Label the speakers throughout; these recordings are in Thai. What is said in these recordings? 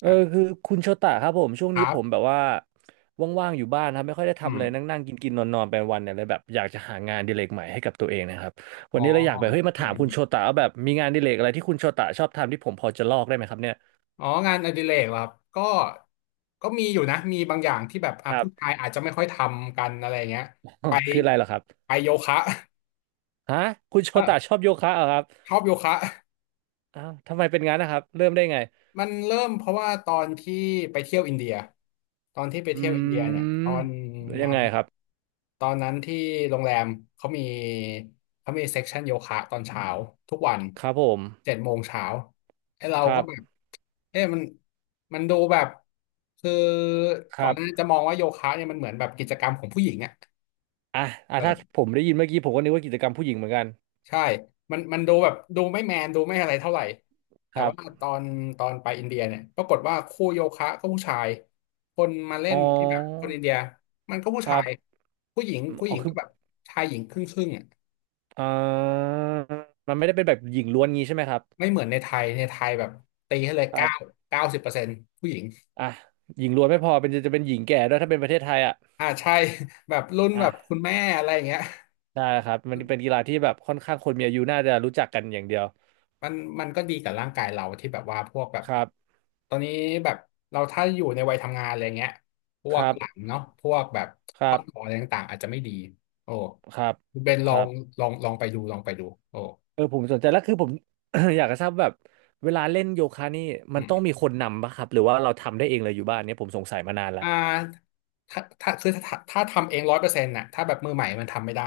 Speaker 1: เออ
Speaker 2: อ่ะ
Speaker 1: คือคุณโชตะครับผมช่วง
Speaker 2: ค
Speaker 1: นี้
Speaker 2: รั
Speaker 1: ผมแบบ
Speaker 2: บ
Speaker 1: ว่าว่างๆอยู่บ้านนะครับไม่ค่อยได้
Speaker 2: อื
Speaker 1: ทำอะ
Speaker 2: ม
Speaker 1: ไรนั่งๆกินๆนอนๆไปวันเนี่ยเลยแบบอยากจะหางานอดิเรกใหม่ให้กับตัวเองนะครับวั
Speaker 2: อ๋
Speaker 1: น
Speaker 2: อ
Speaker 1: นี้เราอยากแบบเฮ้ยมา
Speaker 2: อื
Speaker 1: ถา
Speaker 2: ม
Speaker 1: มคุณ
Speaker 2: อื
Speaker 1: โช
Speaker 2: ม
Speaker 1: ตะว่าแบบมีงานอดิเรกอะไรที่คุณโชตะชอบทำที่ผมพอจะลอกได้ไหมครับเนี่ย
Speaker 2: อ๋องานอดิเรกเหรอครับก็มีอยู่นะ มีบางอย่างที่แบบอ่ะ
Speaker 1: ครับ
Speaker 2: ผู้ชายอาจจะไม่ค่อยทำกันอะไรเงี้ย
Speaker 1: อ๋อ
Speaker 2: ไป
Speaker 1: คืออะไรเหรอครับ
Speaker 2: ไปโยคะ
Speaker 1: ฮะคุณโช
Speaker 2: เอ
Speaker 1: ตะช
Speaker 2: อ
Speaker 1: อบโยคะเหรอครับ
Speaker 2: ชอบโยคะ
Speaker 1: อ้าวทำไมเป็นงั้นนะครับเริ่มได้ไง
Speaker 2: มันเริ่มเพราะว่าตอนที่ไปเที่ยวอินเดียตอนที่ไป
Speaker 1: อื
Speaker 2: เที่ยวอินเดียเนี่ย
Speaker 1: มยั
Speaker 2: นั้
Speaker 1: ง
Speaker 2: น
Speaker 1: ไงครับ
Speaker 2: ตอนนั้นที่โรงแรมเขามีเขามีเซ็กชันโยคะตอนเช้าทุกวัน
Speaker 1: ครับผม
Speaker 2: 7 โมงเช้าไอ้เรา
Speaker 1: ครั
Speaker 2: ก็
Speaker 1: บ
Speaker 2: แบบเอ๊ะมันดูแบบคือ
Speaker 1: ค
Speaker 2: ก่อ
Speaker 1: รั
Speaker 2: นห
Speaker 1: บ
Speaker 2: น้านั้นจะมองว่าโยคะเนี่ยมันเหมือนแบบกิจกรรมของผู้หญิงอะ
Speaker 1: อ่ะอ่ะถ้า
Speaker 2: เออ
Speaker 1: ผมได้ยินเมื่อกี้ผมก็นึกว่ากิจกรรมผู้หญิงเหมือนกัน
Speaker 2: ใช่มันดูแบบดูไม่แมนดูไม่อะไรเท่าไหร่
Speaker 1: ค
Speaker 2: แต่
Speaker 1: รั
Speaker 2: ว่า
Speaker 1: บ
Speaker 2: ตอนตอนไปอินเดียเนี่ยปรากฏว่าคู่โยคะก็ผู้ชาย คนมาเล่
Speaker 1: อ๋อ
Speaker 2: นที่แบบคนอินเดียมันก็ผู้
Speaker 1: ค
Speaker 2: ชา
Speaker 1: รั
Speaker 2: ย
Speaker 1: บ
Speaker 2: ผู้หญิงผู้ห
Speaker 1: อ๋อ
Speaker 2: ญิง
Speaker 1: คื
Speaker 2: ก็
Speaker 1: อ
Speaker 2: แบบชายหญิงครึ่งครึ่งอ่ะ
Speaker 1: อ่ามันไม่ได้เป็นแบบหญิงล้วนงี้ใช่ไหมครับ
Speaker 2: ไม่เหมือนในไทยในไทยแบบตีให้เลย
Speaker 1: ครับ
Speaker 2: 90%ผู้หญิง
Speaker 1: อ่ะหญิงล้วนไม่พอเป็นจะจะเป็นหญิงแก่ด้วยถ้าเป็นประเทศไทยอ่ะ
Speaker 2: อ่าใช่ แบบรุ่นแบ
Speaker 1: อ่ะ
Speaker 2: บคุณแม่อะไรอย่างเงี้ย
Speaker 1: ได้ครับมันเป็นกีฬาที่แบบค่อนข้างคนมีอายุน่าจะรู้จักกันอย่างเดียว
Speaker 2: มันมันก็ดีกับร่างกายเราที่แบบว่าพวกแบบ
Speaker 1: ครับ
Speaker 2: ตอนนี้แบบเราถ้าอยู่ในวัยทำงานอะไรเงี้ยพ
Speaker 1: ค
Speaker 2: วก
Speaker 1: รับ
Speaker 2: หลังเนาะพวกแบบ
Speaker 1: ค
Speaker 2: ข้
Speaker 1: รั
Speaker 2: อต่อ
Speaker 1: บ
Speaker 2: อะไรต่างๆอาจจะไม่ดีโอ้
Speaker 1: ครับ
Speaker 2: คุณเบน
Speaker 1: ค
Speaker 2: ลอ
Speaker 1: รั
Speaker 2: ง
Speaker 1: บ
Speaker 2: ลองไปดูโอ้
Speaker 1: ผมสนใจแล้วคือผม อยากจะทราบแบบเวลาเล่นโยคะนี่มั
Speaker 2: อื
Speaker 1: น
Speaker 2: ม
Speaker 1: ต้องมีคนนำป่ะครับหรือว่าเราทำได้เองเลยอยู่บ้านเนี่ยผมสงสัยมานานละ
Speaker 2: อ่าถ้าทำเอง100%น่ะถ้าแบบมือใหม่มันทำไม่ได้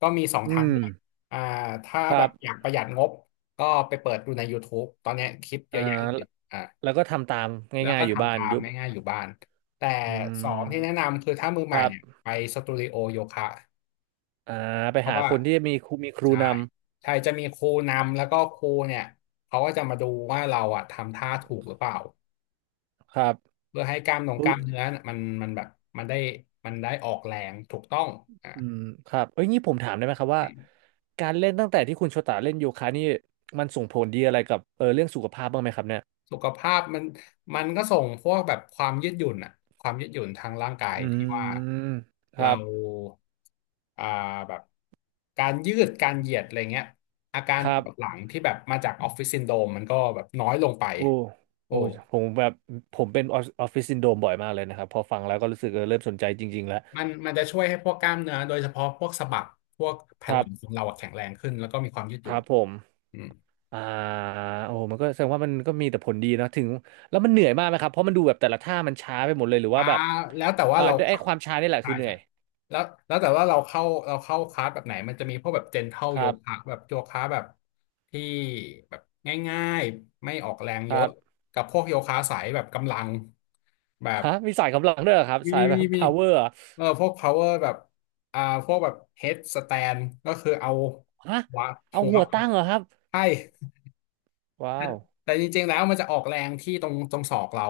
Speaker 2: ก็มีสอง
Speaker 1: อื
Speaker 2: ทาง
Speaker 1: ม
Speaker 2: เลือกอ่าถ้า
Speaker 1: ค
Speaker 2: แบ
Speaker 1: รั
Speaker 2: บ
Speaker 1: บ
Speaker 2: อยากประหยัดงบก็ไปเปิดดูใน YouTube ตอนเนี้ยคลิปเย
Speaker 1: อ่า
Speaker 2: อะแยะเล
Speaker 1: แล้ว
Speaker 2: ยอ่า
Speaker 1: แล้วก็ทำตาม
Speaker 2: แล้ว
Speaker 1: ง่าย
Speaker 2: ก็
Speaker 1: ๆอยู่บ้า
Speaker 2: ทำ
Speaker 1: น
Speaker 2: ตาม
Speaker 1: ยุบ
Speaker 2: ง่ายๆอยู่บ้าน แต่
Speaker 1: อื
Speaker 2: สองที่แนะ
Speaker 1: ม
Speaker 2: นำคือถ้ามือ
Speaker 1: ค
Speaker 2: ใหม่
Speaker 1: รั
Speaker 2: เนี่ย
Speaker 1: บ
Speaker 2: ไปสตูดิโอโยคะ
Speaker 1: อ่าไป
Speaker 2: เพราะ
Speaker 1: หา
Speaker 2: ว่า
Speaker 1: คนที่มีครู
Speaker 2: ใช่
Speaker 1: น
Speaker 2: ใช่จะมีครูนำแล้วก็ครูเนี่ยเขาก็จะมาดูว่าเราอะทำท่าถูกหรือเปล่า
Speaker 1: ำครับ
Speaker 2: เพื่อให้ก
Speaker 1: อุ้ย
Speaker 2: ล้ามเนื้อน่ะมันแบบมันได้มันได้ออกแรงถูกต้องอ่ะ
Speaker 1: อืมครับเอ้ยนี่ผมถามได้ไหมครับว่าการเล่นตั้งแต่ที่คุณโชตาเล่นโยคะนี่มันส่งผลดีอะไรกับเรื่องสุขภาพบ้างไหมครับเนี่ย
Speaker 2: สุขภาพมันก็ส่งพวกแบบความยืดหยุ่นอะความยืดหยุ่นทางร่างกาย
Speaker 1: อื
Speaker 2: ที่ว่า
Speaker 1: มค
Speaker 2: เรา
Speaker 1: รับ
Speaker 2: อ่าแบบการยืดการเหยียดอะไรเงี้ยอาการ
Speaker 1: ค
Speaker 2: ป
Speaker 1: รับ
Speaker 2: วดหลังที่แบบมาจากออฟฟิศซินโดรมมันก็แบบน้อยลงไป
Speaker 1: โอ้
Speaker 2: โอ้
Speaker 1: โอ้ยผมแบบผมเป็นออฟฟิศซินโดรมบ่อยมากเลยนะครับพอฟังแล้วก็รู้สึกเริ่มสนใจจริงๆแล้ว
Speaker 2: มันจะช่วยให้พวกกล้ามเนื้อโดยเฉพาะพวกสะบักพวก
Speaker 1: ค
Speaker 2: แผ่นห
Speaker 1: รั
Speaker 2: ลังของ
Speaker 1: บ
Speaker 2: เราอะแข็งแรงขึ้นแล้วก็มีความยืดห
Speaker 1: ค
Speaker 2: ยุ่
Speaker 1: รั
Speaker 2: น
Speaker 1: บผม
Speaker 2: อืม
Speaker 1: อ่าโอ้โหมันก็แสดงว่ามันก็มีแต่ผลดีเนอะถึงแล้วมันเหนื่อยมากไหมครับเพราะมันดูแบบแต่ละท่ามันช้าไปหมดเลยหรือ
Speaker 2: อ่า
Speaker 1: ว่าแบบ
Speaker 2: แล้วแต่ว่า
Speaker 1: อ่า
Speaker 2: เรา
Speaker 1: ด้วยไอ้
Speaker 2: เข้า
Speaker 1: ความช้านี่แหละ
Speaker 2: ใช่
Speaker 1: คือเหนื่
Speaker 2: ใช่
Speaker 1: อย
Speaker 2: แล้วแล้วแต่ว่าเราเข้าคลาสแบบไหนมันจะมีพวกแบบเจนเท l ล
Speaker 1: ค
Speaker 2: โย
Speaker 1: รั
Speaker 2: คะ
Speaker 1: บ
Speaker 2: แบบโยคะแบบที่แบบง่ายๆไม่ออกแรง
Speaker 1: ค
Speaker 2: เย
Speaker 1: รั
Speaker 2: อะ
Speaker 1: บ
Speaker 2: กับพวกโยคะสายแบบกำลังแบบ
Speaker 1: ฮะมีสายกำลังด้วยเหรอครับ
Speaker 2: มี
Speaker 1: สายแบ
Speaker 2: มี
Speaker 1: บ
Speaker 2: มี
Speaker 1: power เหรอ
Speaker 2: เออพวก power แบบอ่าพวกแบบ head stand ก็คือเอา
Speaker 1: ฮะ
Speaker 2: หัว
Speaker 1: เอา
Speaker 2: หัว
Speaker 1: หัวตั้งเหรอครับ
Speaker 2: ใช่
Speaker 1: ว้าว
Speaker 2: แต่จริงๆแล้วมันจะออกแรงที่ตรงศอกเรา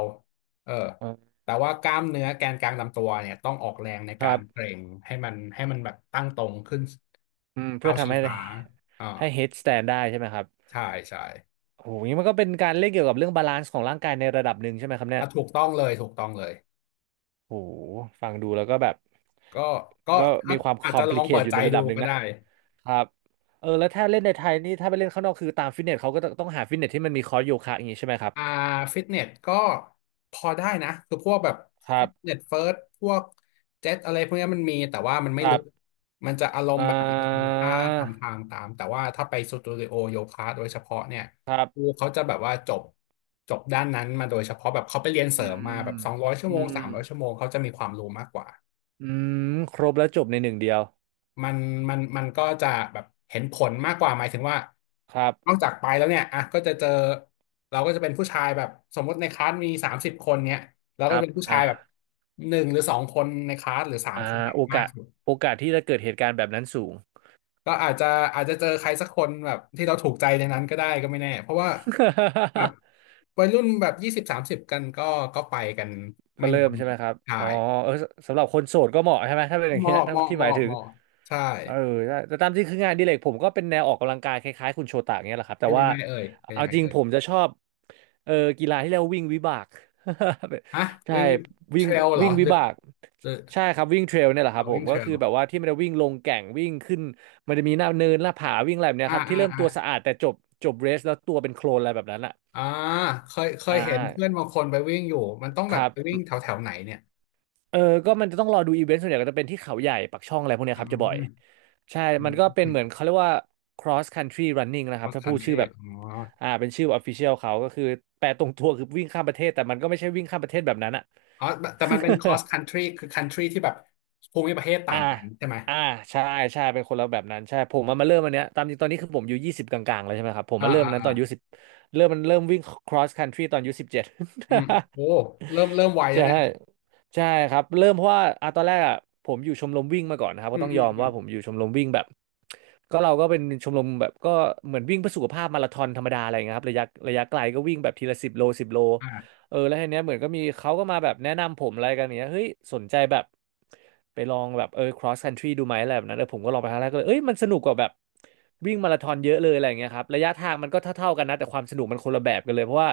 Speaker 2: เออ
Speaker 1: เออ
Speaker 2: แต่ว่ากล้ามเนื้อแกนกลางลำตัวเนี่ยต้องออกแรงใน
Speaker 1: ค
Speaker 2: กา
Speaker 1: รั
Speaker 2: รเก
Speaker 1: บ
Speaker 2: ร็งให้มันแบบตั้งตรงขึ้น
Speaker 1: อืมเพื่
Speaker 2: เท้า
Speaker 1: อทำ
Speaker 2: ชี้
Speaker 1: ให้
Speaker 2: ฟ้าอ่า
Speaker 1: ให้ head stand ได้ใช่ไหมครับ
Speaker 2: ใช่ใช่
Speaker 1: โอ้โหนี่มันก็เป็นการเล่นเกี่ยวกับเรื่องบาลานซ์ของร่างกายในระดับหนึ่งใช่ไหมครับเนี่ย
Speaker 2: อ่ะถูกต้องเลยถูกต้องเลย
Speaker 1: โอ้โหฟังดูแล้วก็แบบ
Speaker 2: ก็ก็
Speaker 1: ก็
Speaker 2: อา
Speaker 1: มี
Speaker 2: จ
Speaker 1: ความ
Speaker 2: อาจจะลองเปิ
Speaker 1: complicate
Speaker 2: ด
Speaker 1: อยู่
Speaker 2: ใจ
Speaker 1: ในระ
Speaker 2: ดู
Speaker 1: ดับหนึ่ง
Speaker 2: ก็
Speaker 1: นะ
Speaker 2: ได้
Speaker 1: ครับแล้วถ้าเล่นในไทยนี่ถ้าไปเล่นข้างนอกคือตามฟิตเนสเขาก็ต้องหาฟิตเนสที่มันมีคอร์สโยคะอย่างนี้ใช่ไหมครับ
Speaker 2: อ่าฟิตเนสก็พอได้นะคือพวกแบบ
Speaker 1: ครั
Speaker 2: ฟิ
Speaker 1: บ
Speaker 2: ตเนสเฟิร์สพวกเจ็ตอะไรพวกเนี้ยมันมีแต่ว่ามันไม่
Speaker 1: ค
Speaker 2: ลึ
Speaker 1: รั
Speaker 2: ก
Speaker 1: บ
Speaker 2: มันจะอารม
Speaker 1: อ่
Speaker 2: ณ์แบบเรา
Speaker 1: า
Speaker 2: ทำท่าทำทางตามแต่ว่าถ้าไปสตูดิโอโยคะโดยเฉพาะเนี่ย
Speaker 1: ครั
Speaker 2: ครู
Speaker 1: บ
Speaker 2: เขาจะแบบว่าจบด้านนั้นมาโดยเฉพาะแบบเขาไปเรียนเส
Speaker 1: อื
Speaker 2: ริมมาแบ
Speaker 1: ม
Speaker 2: บสองร้อยชั่
Speaker 1: อื
Speaker 2: วโมง
Speaker 1: ม
Speaker 2: สามร้อยชั่วโมงเขาจะมีความรู้มากกว่า
Speaker 1: อืมครบแล้วจบในหนึ่งเดียว
Speaker 2: มันมันก็จะแบบเห็นผลมากกว่าหมายถึงว่า
Speaker 1: ครับ
Speaker 2: นอกจากไปแล้วเนี่ยอ่ะก็จะเจอเราก็จะเป็นผู้ชายแบบสมมติในคลาสมี30 คนเนี่ยเรา
Speaker 1: ค
Speaker 2: ก็
Speaker 1: รั
Speaker 2: จะ
Speaker 1: บ
Speaker 2: เป็นผู้ชา
Speaker 1: อ่า
Speaker 2: ยแบบหนึ่งหรือสองคนในคลาสหรือสาม
Speaker 1: อ่
Speaker 2: คน
Speaker 1: า
Speaker 2: เนี่ย
Speaker 1: โอ
Speaker 2: มาก
Speaker 1: กาส
Speaker 2: สุด
Speaker 1: โอกาสที่จะเกิดเหตุการณ์แบบนั้นสูง
Speaker 2: ก็อาจจะเจอใครสักคนแบบที่เราถูกใจในนั้นก็ได้ก็ไม่แน่เพราะว่าแบบ วัยรุ่นแบบ20-30กันก็ไปกัน
Speaker 1: ก็
Speaker 2: ไม่
Speaker 1: เริ่
Speaker 2: น้อ
Speaker 1: ม
Speaker 2: ย
Speaker 1: ใช่ไหมครับ
Speaker 2: ใช่
Speaker 1: อ๋อสสำหรับคนโสดก็เหมาะใช่ไหมถ้าเป็นอย่า
Speaker 2: เห
Speaker 1: งเงี้ย
Speaker 2: มาะเห
Speaker 1: ถ้า
Speaker 2: มาะ
Speaker 1: ที่
Speaker 2: เห
Speaker 1: หมาย
Speaker 2: มาะ
Speaker 1: ถึ
Speaker 2: เห
Speaker 1: ง
Speaker 2: มาะใช่
Speaker 1: เออแต่แต่ตามที่คืองานอดิเรกผมก็เป็นแนวออกกำลังกายคล้ายๆคุณโชตะเงี้ยแหละครับแต่
Speaker 2: เป็นยั
Speaker 1: ว่า
Speaker 2: งไงเอ่ยเป็น
Speaker 1: เอา
Speaker 2: ยังไง
Speaker 1: จริง
Speaker 2: เอ่ย
Speaker 1: ผมจะชอบเออกีฬาที่เรียกว่าวิ่งวิบาก
Speaker 2: ฮะ
Speaker 1: ใช่
Speaker 2: วิ่งเท
Speaker 1: วิ่
Speaker 2: ร
Speaker 1: ง
Speaker 2: ลเหรอ
Speaker 1: วิ่ง
Speaker 2: ห
Speaker 1: วิ
Speaker 2: รือ
Speaker 1: บาก
Speaker 2: หรือ
Speaker 1: ใช่ครับวิ่งเทรลเนี่ยแหละครั
Speaker 2: เอา
Speaker 1: บผ
Speaker 2: วิ่
Speaker 1: ม
Speaker 2: งเท
Speaker 1: ก็
Speaker 2: รล
Speaker 1: คือแบบว่าที่มันจะวิ่งลงแก่งวิ่งขึ้นมันจะมีหน้าเนินหน้าผาวิ่งอะไรแบบเนี้
Speaker 2: อ่า
Speaker 1: ยครับที่
Speaker 2: อ่า
Speaker 1: เริ่ม
Speaker 2: อ่า
Speaker 1: ตัวสะอาดแต่จบจบเรสแล้วตัวเป็นโคลนอะไรแบบนั้นอ่ะ
Speaker 2: อ่าเคยเค
Speaker 1: อ่
Speaker 2: ยเห็นเพื่อน
Speaker 1: า
Speaker 2: บางคนไปวิ่งอยู่มันต้อง
Speaker 1: ค
Speaker 2: แบบ
Speaker 1: รับ
Speaker 2: ไปวิ่งแถวแถวไหนเนี่ย
Speaker 1: เออก็มันจะต้องรอดูอีเวนต์ส่วนใหญ่ก็จะเป็นที่เขาใหญ่ปักช่องอะไรพวกเนี้
Speaker 2: อื
Speaker 1: ยครับจะบ่อย
Speaker 2: ม
Speaker 1: ใช่
Speaker 2: อื
Speaker 1: มันก็เป็นเหมือน
Speaker 2: ม
Speaker 1: เขาเรียกว่า cross country running นะครับ
Speaker 2: cross
Speaker 1: ถ้าพูดชื่อ
Speaker 2: country
Speaker 1: แบบ
Speaker 2: อ๋อ
Speaker 1: อ่าเป็นชื่อ official เขาก็คือแปลตรงตัวคือวิ่งข้ามประเทศแต่มันก็ไม่ใช่วิ่งข้ามประเทศแบบนั้นอะ
Speaker 2: อ๋อแต่มันเป็น cross country คือ country ที่แบบภูมิประเทศต่า
Speaker 1: อ่า
Speaker 2: งกันใช่ไหม
Speaker 1: อ่าใช่ใช่เป็นคนละแบบนั้นใช่ผมมาเริ่มอันเนี้ยตามจริงตอนนี้คือผมอายู่20 กลางๆแล้วใช่ไหมครับผม
Speaker 2: อ่า
Speaker 1: มาเริ่ม
Speaker 2: อ่า
Speaker 1: อันนั้นต
Speaker 2: อ่า
Speaker 1: อนอายุสิบเริ่มมันเริ่มวิ่ง cross country ตอนอายุ17
Speaker 2: อืมโอ้เริ่มไวแล้ว
Speaker 1: ใช่
Speaker 2: เนี่ย
Speaker 1: ใช่ครับเริ่มเพราะว่าอ่ะตอนแรกอ่ะผมอยู่ชมรมวิ่งมาก่อนนะครับ
Speaker 2: อื
Speaker 1: ก็
Speaker 2: ม
Speaker 1: ต้อง
Speaker 2: อื
Speaker 1: ย
Speaker 2: ม
Speaker 1: อม
Speaker 2: อืม
Speaker 1: ว่าผมอยู่ชมรมวิ่งแบบก็เราก็เป็นชมรมแบบก็เหมือนวิ่งเพื่อสุขภาพมาราธอนธรรมดาอะไรอย่างเงี้ยครับระยะไกลก็วิ่งแบบทีละ10 โล 10 โล
Speaker 2: อ่า
Speaker 1: แล้วทีเนี้ยเหมือนก็มีเขาก็มาแบบแนะนำผมอะไรกันอย่างเงี้ยเฮ้ยสนใจแบบไปลองแบบcross country ดูไหมอะไรแบบนั้นเออผมก็ลองไปครั้งแรกก็เลยเอ้ยมันสนุกกว่าแบบวิ่งมาราธอนเยอะเลยอะไรอย่างเงี้ยครับระยะทางมันก็เท่าๆกันนะแต่ความสนุกมันคนละแบบกันเลยเพราะว่า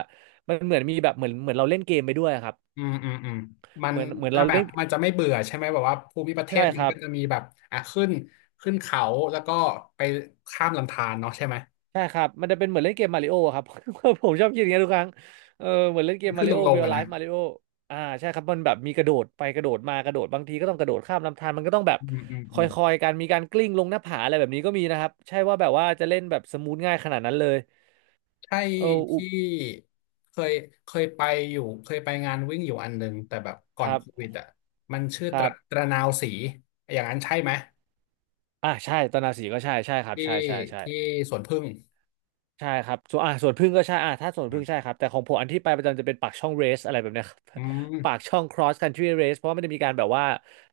Speaker 1: มันเหมือนมีแบบเหมือนเหมือนเราเล่นเกมไปด้วยครับ
Speaker 2: อืมอืมอืมมัน
Speaker 1: เหมือนเหมือน
Speaker 2: จะ
Speaker 1: เรา
Speaker 2: แบบ
Speaker 1: เล่น
Speaker 2: มันจะไม่เบื่อใช่ไหมแบบว่าภูมิประเทศ
Speaker 1: ใช่
Speaker 2: มั
Speaker 1: ค
Speaker 2: น
Speaker 1: รับ
Speaker 2: ก็จะมีแบบอ่ะขึ้นเขาแล้วก็ไปข้ามลำธารเนาะใช่ไหม
Speaker 1: ใช่ครับมันจะเป็นเหมือนเล่นเกมมาริโอครับ ผมชอบคิดอย่างนี้ยทุกครั้งเออเหมือนเล่นเกมมา
Speaker 2: ขึ้น
Speaker 1: ริ
Speaker 2: ล
Speaker 1: โอ
Speaker 2: ง
Speaker 1: เรียล
Speaker 2: อะ
Speaker 1: ไล
Speaker 2: นะ
Speaker 1: ฟ์มาริโอใช่ครับมันแบบมีกระโดดไปกระโดดมากระโดดบางทีก็ต้องกระโดดข้ามลำธารมันก็ต้องแบบ
Speaker 2: อืมอืม
Speaker 1: ค
Speaker 2: อืม
Speaker 1: อยๆกันมีการกลิ้งลงหน้าผาอะไรแบบนี้ก็มีนะครับใช่ว่าแบบว่าจะเล่นแบบสมูทง่ายขนาดนั้นเลย
Speaker 2: ใช่
Speaker 1: เอออุบ
Speaker 2: ที่เคยเคยไปอยู่เคยไปงานวิ่งอยู่อันหนึ่งแต่แบบก่
Speaker 1: ค
Speaker 2: อน
Speaker 1: รับ
Speaker 2: โควิดอ่ะมันชื่อ
Speaker 1: ครับ
Speaker 2: ตระนาวสีอย่างนั้นใช่ไหม
Speaker 1: ใช่ตอนนาสีก็ใช่ใช่ครับ
Speaker 2: ที่
Speaker 1: ใช่ใช่ใช่
Speaker 2: ที่สวนผึ้ง
Speaker 1: ใช่ครับส่วนส่วนพึ่งก็ใช่ถ้าส่วนพึ่งใช่ครับแต่ของผมอันที่ไปประจำจะเป็นปากช่องเรสอะไรแบบเนี้ย ครับ
Speaker 2: อื
Speaker 1: ปาก
Speaker 2: ม
Speaker 1: ช่อง cross country race เพราะว่าไม่ได้มีการแบบว่า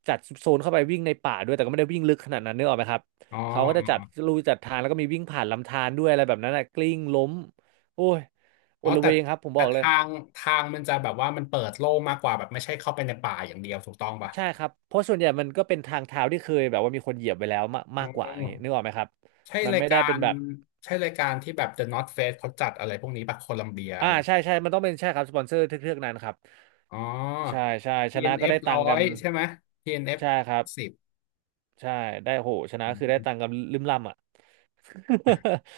Speaker 1: จัดโซนเข้าไปวิ่งในป่าด้วยแต่ก็ไม่ได้วิ่งลึกขนาดนั้นนึกออกไหมครับ
Speaker 2: อ๋อ
Speaker 1: เขาก็จะจัดลู่จัดทางแล้วก็มีวิ่งผ่านลำธารด้วยอะไรแบบนั้นนะกลิ้งล้มโอ้ยอ
Speaker 2: อ๋อ
Speaker 1: ล
Speaker 2: แต่
Speaker 1: เวงครับผมบอกเลย
Speaker 2: ทางมันจะแบบว่ามันเปิดโล่งมากกว่าแบบไม่ใช่เข้าไปในป่าอย่างเดียวถูกต้องป่ะ
Speaker 1: ใช่ครับเพราะส่วนใหญ่มันก็เป็นทางเท้าที่เคยแบบว่ามีคนเหยียบไปแล้วมาก
Speaker 2: อ๋
Speaker 1: มากกว่าอย่างนี้
Speaker 2: อ
Speaker 1: นึกออกไหมครับ
Speaker 2: ใช่
Speaker 1: มัน
Speaker 2: ราย
Speaker 1: ไม่
Speaker 2: กา
Speaker 1: ได้เป็น
Speaker 2: ร
Speaker 1: แบบ
Speaker 2: ใช่รายการที่แบบ The North Face เขาจัดอะไรพวกนี้ป่ะโคลัมเบียอะไร
Speaker 1: ใช่ใช่มันต้องเป็นใช่ครับสปอนเซอร์เทือกๆนั้นครับ
Speaker 2: อ๋อ
Speaker 1: ใช่ใช่ชนะก็
Speaker 2: TNF
Speaker 1: ได้ตั
Speaker 2: ร้อ
Speaker 1: งค์กัน
Speaker 2: ยใช่ไหม TNF
Speaker 1: ใช่ครับ
Speaker 2: 10
Speaker 1: ใช่ได้โหชนะคือได้ตังค์กันลืมล่ำอ่ะ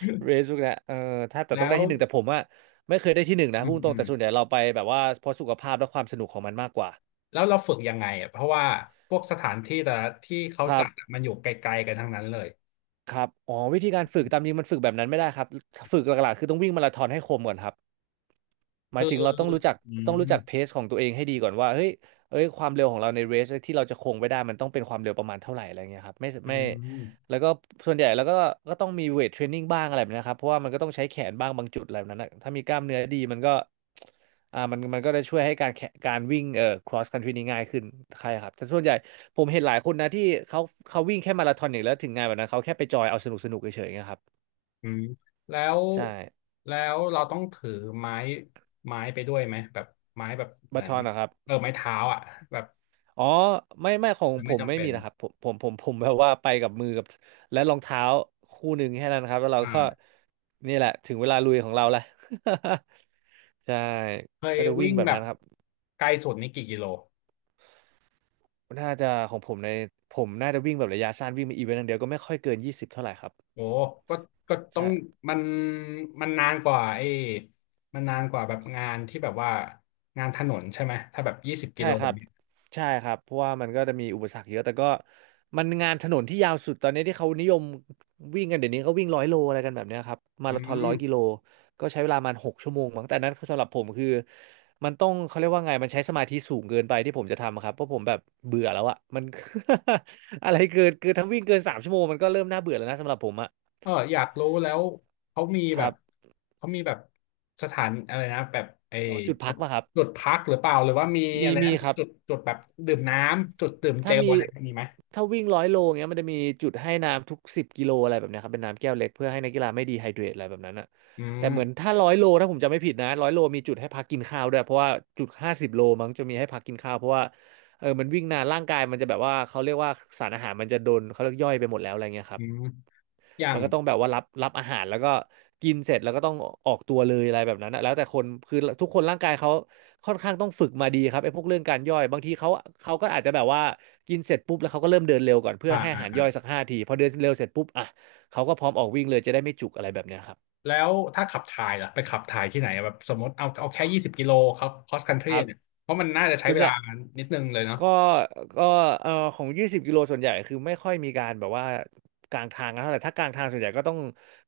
Speaker 1: เรซุกนะเออถ้าแต่
Speaker 2: แล้
Speaker 1: ต้องได้
Speaker 2: ว
Speaker 1: ที่หนึ่งแต่ผมอ่ะไม่เคยได้ที่หนึ่งนะ
Speaker 2: อื
Speaker 1: พูด
Speaker 2: ม
Speaker 1: ตร
Speaker 2: อื
Speaker 1: ง
Speaker 2: ม
Speaker 1: แต่ส่วนใหญ่เราไปแบบว่าเพราะสุขภาพและความสนุกของมันมากกว่า
Speaker 2: แล้วเราฝึกยังไงอ่ะเพราะว่าพวกสถานที่แต่ละที่เขา
Speaker 1: ครั
Speaker 2: จัดอะ
Speaker 1: บ
Speaker 2: มันอยู่ไกลๆกันทั้งนั้นเลย
Speaker 1: ครับอ๋อวิธีการฝึกตามจริงมันฝึกแบบนั้นไม่ได้ครับฝึกหลักๆคือต้องวิ่งมาราธอนให้คมก่อนครับ หมาย
Speaker 2: คือ
Speaker 1: ถึงเราต้องรู้จัก
Speaker 2: อืม
Speaker 1: เพสของตัวเองให้ดีก่อนว่าเฮ้ยเอ้ยความเร็วของเราในเรสที่เราจะคงไว้ได้มันต้องเป็นความเร็วประมาณเท่าไหร่อะไรเงี้ยครับไม่
Speaker 2: อื
Speaker 1: ไม่
Speaker 2: ม
Speaker 1: แล้วก็ส่วนใหญ่แล้วก็ก็ต้องมีเวทเทรนนิ่งบ้างอะไรแบบนี้นะครับเพราะว่ามันก็ต้องใช้แขนบ้างบางจุดอะไรแบบนั้นนะถ้ามีกล้ามเนื้อดีมันก็มันก็จะช่วยให้การวิ่งcross country นี่ง่ายขึ้นใช่ครับแต่ส่วนใหญ่ผมเห็นหลายคนนะที่เขาเขาวิ่งแค่มาราธอนอย่างเดียวแล้วถึงงานแบบนั้นเขาแค่ไปจอยเอาสนุกสนุกเฉยๆนะครับ
Speaker 2: อืมแล้ว
Speaker 1: ใช่
Speaker 2: เราต้องถือไม้ไปด้วยไหมแบบไม้แบบเห
Speaker 1: มา
Speaker 2: มือ
Speaker 1: ราธ
Speaker 2: น
Speaker 1: อนนะครับ
Speaker 2: เออไม้เท้าอ่ะแบบ
Speaker 1: อ๋อไม่ไม่ของผ
Speaker 2: ไม่
Speaker 1: ม
Speaker 2: จำ
Speaker 1: ไม่
Speaker 2: เป็
Speaker 1: มี
Speaker 2: น
Speaker 1: นะครับผมแบบว่าไปกับมือกับและรองเท้าคู่หนึ่งแค่นั้นครับแล้วเราก็
Speaker 2: อ่า
Speaker 1: นี่แหละถึงเวลาลุยของเราแล้ว ใช่
Speaker 2: เคย
Speaker 1: ก็จะวิ่
Speaker 2: วิ่
Speaker 1: ง
Speaker 2: ง
Speaker 1: แบบ
Speaker 2: แบ
Speaker 1: นั้
Speaker 2: บ
Speaker 1: นครับ
Speaker 2: ไกลสุดนี่กี่กิโล
Speaker 1: น่าจะของผมผมน่าจะวิ่งแบบระยะสั้นวิ่งเป็นอีเวนต์อย่างเดียวก็ไม่ค่อยเกิน20เท่าไหร่ครับ
Speaker 2: โอ้ก็ต้อง
Speaker 1: ใช่
Speaker 2: มันนานกว่าไอ้มันนานกว่าแบบงานที่แบบว่างานถนนใช่ไหมถ้าแบบยี่สิบกิ
Speaker 1: ใช่
Speaker 2: โล
Speaker 1: ครับ
Speaker 2: เนี่ย
Speaker 1: ใช่ครับ เพราะว่ามันก็จะมีอุปสรรคเยอะแต่ก็มันงานถนนที่ยาวสุดตอนนี้ที่เขานิยมวิ่งกันเดี๋ยวนี้ก็วิ่งร้อยโลอะไรกันแบบเนี้ยครับ มา
Speaker 2: อื
Speaker 1: ราธอน100 กิโล
Speaker 2: ม
Speaker 1: ก็ใช้เวลามัน6 ชั่วโมงมั้งแต่อันนั้นคือสำหรับผมคือมันต้องเขาเรียกว่าไง มันใช้สมาธิสูงเกินไปที่ผมจะทำอะครับ เพราะผมแบบเบื่อแล้วอะมัน อะไรเกินเกินถ้าวิ่งเกิน3 ชั่วโมงมันก็เริ่มน่าเบื่อแล้วนะสำหรับผมอะ
Speaker 2: เอออยากรู้แล้วเขามี
Speaker 1: ค
Speaker 2: แบ
Speaker 1: รั
Speaker 2: บ
Speaker 1: บ
Speaker 2: เขามีแบบสถานอะไรนะแบบไอ้
Speaker 1: ขอจุด
Speaker 2: จุ
Speaker 1: พัก
Speaker 2: ด
Speaker 1: ป่ะครับ
Speaker 2: พักหรือเปล่าหรือว่ามีอะ
Speaker 1: มี
Speaker 2: ไร
Speaker 1: มี
Speaker 2: นะมี
Speaker 1: ครับ
Speaker 2: จุดแบบดื่มน้ำจุดดื่มเจ
Speaker 1: ถ้า
Speaker 2: ล
Speaker 1: มี
Speaker 2: อะไรมีไหม
Speaker 1: ถ้าวิ่งร้อยโลเงี้ยมันจะมีจุดให้น้ำทุก10 กิโลอะไรแบบเนี้ยครับเป็นน้ำแก้วเล็กเพื่อให้นักกีฬาไม่ดีไฮเดรตอะไรแบบนั้นอะ
Speaker 2: อื
Speaker 1: แต่
Speaker 2: ม
Speaker 1: เหมือนถ้าร้อยโลถ้าผมจำไม่ผิดนะร้อยโลมีจุดให้พักกินข้าวด้วยเพราะว่าจุด50 โลมั้งจะมีให้พักกินข้าวเพราะว่าเออมันวิ่งนานร่างกายมันจะแบบว่าเขาเรียกว่าสารอาหารมันจะโดนเขาเรียกย่อยไปหมดแล้วอะไรเงี้ยค
Speaker 2: อื
Speaker 1: รับ
Speaker 2: มอย่า
Speaker 1: มั
Speaker 2: ง
Speaker 1: นก็ต้องแบบว่ารับอาหารแล้วก็กินเสร็จแล้วก็ต้องออกตัวเลยอะไรแบบนั้นนะแล้วแต่คนคือทุกคนร่างกายเขาค่อนข้างต้องฝึกมาดีครับไอ้พวกเรื่องการย่อยบางทีเขาก็อาจจะแบบว่ากินเสร็จปุ๊บแล้วเขาก็เริ่มเดินเร็วก่อนเพื่อ
Speaker 2: อ่า
Speaker 1: ให้อา
Speaker 2: อ่า
Speaker 1: หาร
Speaker 2: อ่า
Speaker 1: ย่อยสักห้าทีพอเดินเร็วเสร็จปุ๊บอ่ะเขาก็พร้อมออกวิ่งเลยจะได้ไม่จุกอะไรแบบเนี้ยครับ
Speaker 2: แล้วถ้าขับถ่ายล่ะไปขับถ่ายที่ไหนอะแบบสมมติเอาแค่ยี่สิบกิโลครับคอสคันท
Speaker 1: ค
Speaker 2: รี
Speaker 1: รับ
Speaker 2: เนี่ยเพราะมันน่าจะใช้
Speaker 1: ส่วน
Speaker 2: เว
Speaker 1: ให
Speaker 2: ลา
Speaker 1: ญ่
Speaker 2: นิดนึงเลยเนาะ
Speaker 1: ก็ก็ของ20 กิโลส่วนใหญ่คือไม่ค่อยมีการแบบว่ากลางทางกันเท่าไหร่ถ้ากลางทางส่วนใหญ่ก็ต้อง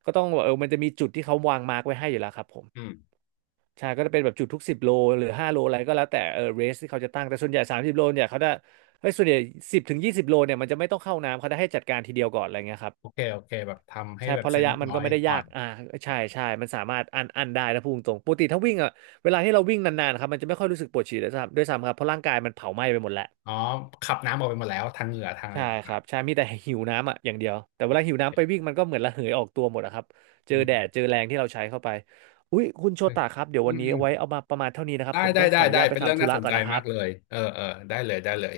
Speaker 1: ก็ต้องเออมันจะมีจุดที่เขาวางมาร์กไว้ให้อยู่แล้วครับผม
Speaker 2: อืม
Speaker 1: ใช่ก็จะเป็นแบบจุดทุกสิบโลหรือ5 โลอะไรก็แล้วแต่เออเรสที่เขาจะตั้งแต่ส่วนใหญ่30 โลเนี่ยเขาจะเฮ้ยส่วนใหญ่10 ถึง 20 โลเนี่ยมันจะไม่ต้องเข้าน้ำเขาจะให้จัดการทีเดียวก่อนอะไรเงี้ยครับ
Speaker 2: โอเคโอเคแบบทำให้
Speaker 1: ใช่
Speaker 2: แบ
Speaker 1: เพ
Speaker 2: บ
Speaker 1: ราะ
Speaker 2: เสร็
Speaker 1: ระ
Speaker 2: จ
Speaker 1: ยะ
Speaker 2: เรียบ
Speaker 1: มัน
Speaker 2: ร้อ
Speaker 1: ก็
Speaker 2: ย
Speaker 1: ไม่ได้
Speaker 2: ก่
Speaker 1: ยา
Speaker 2: อน
Speaker 1: กอ่าใช่ใช่มันสามารถอันได้นะพูดตรงปกติถ้าวิ่งอ่ะเวลาที่เราวิ่งนานๆครับมันจะไม่ค่อยรู้สึกปวดฉี่ด้วยซ้ำครับเพราะร่างกายมันเผาไหม้ไปหมดแล้ว
Speaker 2: อ๋อขับน้ำออกไปหมดแล้วทางเหงื่อทางอะไร
Speaker 1: ใช่ครับ ใช่มีแต่หิวน้ำอ่ะอย่างเดียว แต่เว
Speaker 2: โอ
Speaker 1: ลาหิวน้ำไป
Speaker 2: เค
Speaker 1: วิ่งมันก็เหมือนระเหยออกตัวหมดอะครับ เจ
Speaker 2: อื
Speaker 1: อแด
Speaker 2: ม
Speaker 1: ด เจอแรงที่เราใช้เข้าไป อุ๊ยคุณโช
Speaker 2: อืม
Speaker 1: ตาครับ เดี๋ยววันนี้
Speaker 2: อืม
Speaker 1: เอาไว้เอามาประมาณเท่านี้นะครับ
Speaker 2: ได้
Speaker 1: ผม
Speaker 2: ได้
Speaker 1: ต้องข
Speaker 2: ได้
Speaker 1: ออนุ
Speaker 2: ได้
Speaker 1: ญาตไป
Speaker 2: เป็นเรื่อง
Speaker 1: ทำธุ
Speaker 2: น่า
Speaker 1: ระ
Speaker 2: สน
Speaker 1: ก่อ
Speaker 2: ใจ
Speaker 1: นนะครั
Speaker 2: มากเล
Speaker 1: บ
Speaker 2: ยเออเออได้เลยได้เลย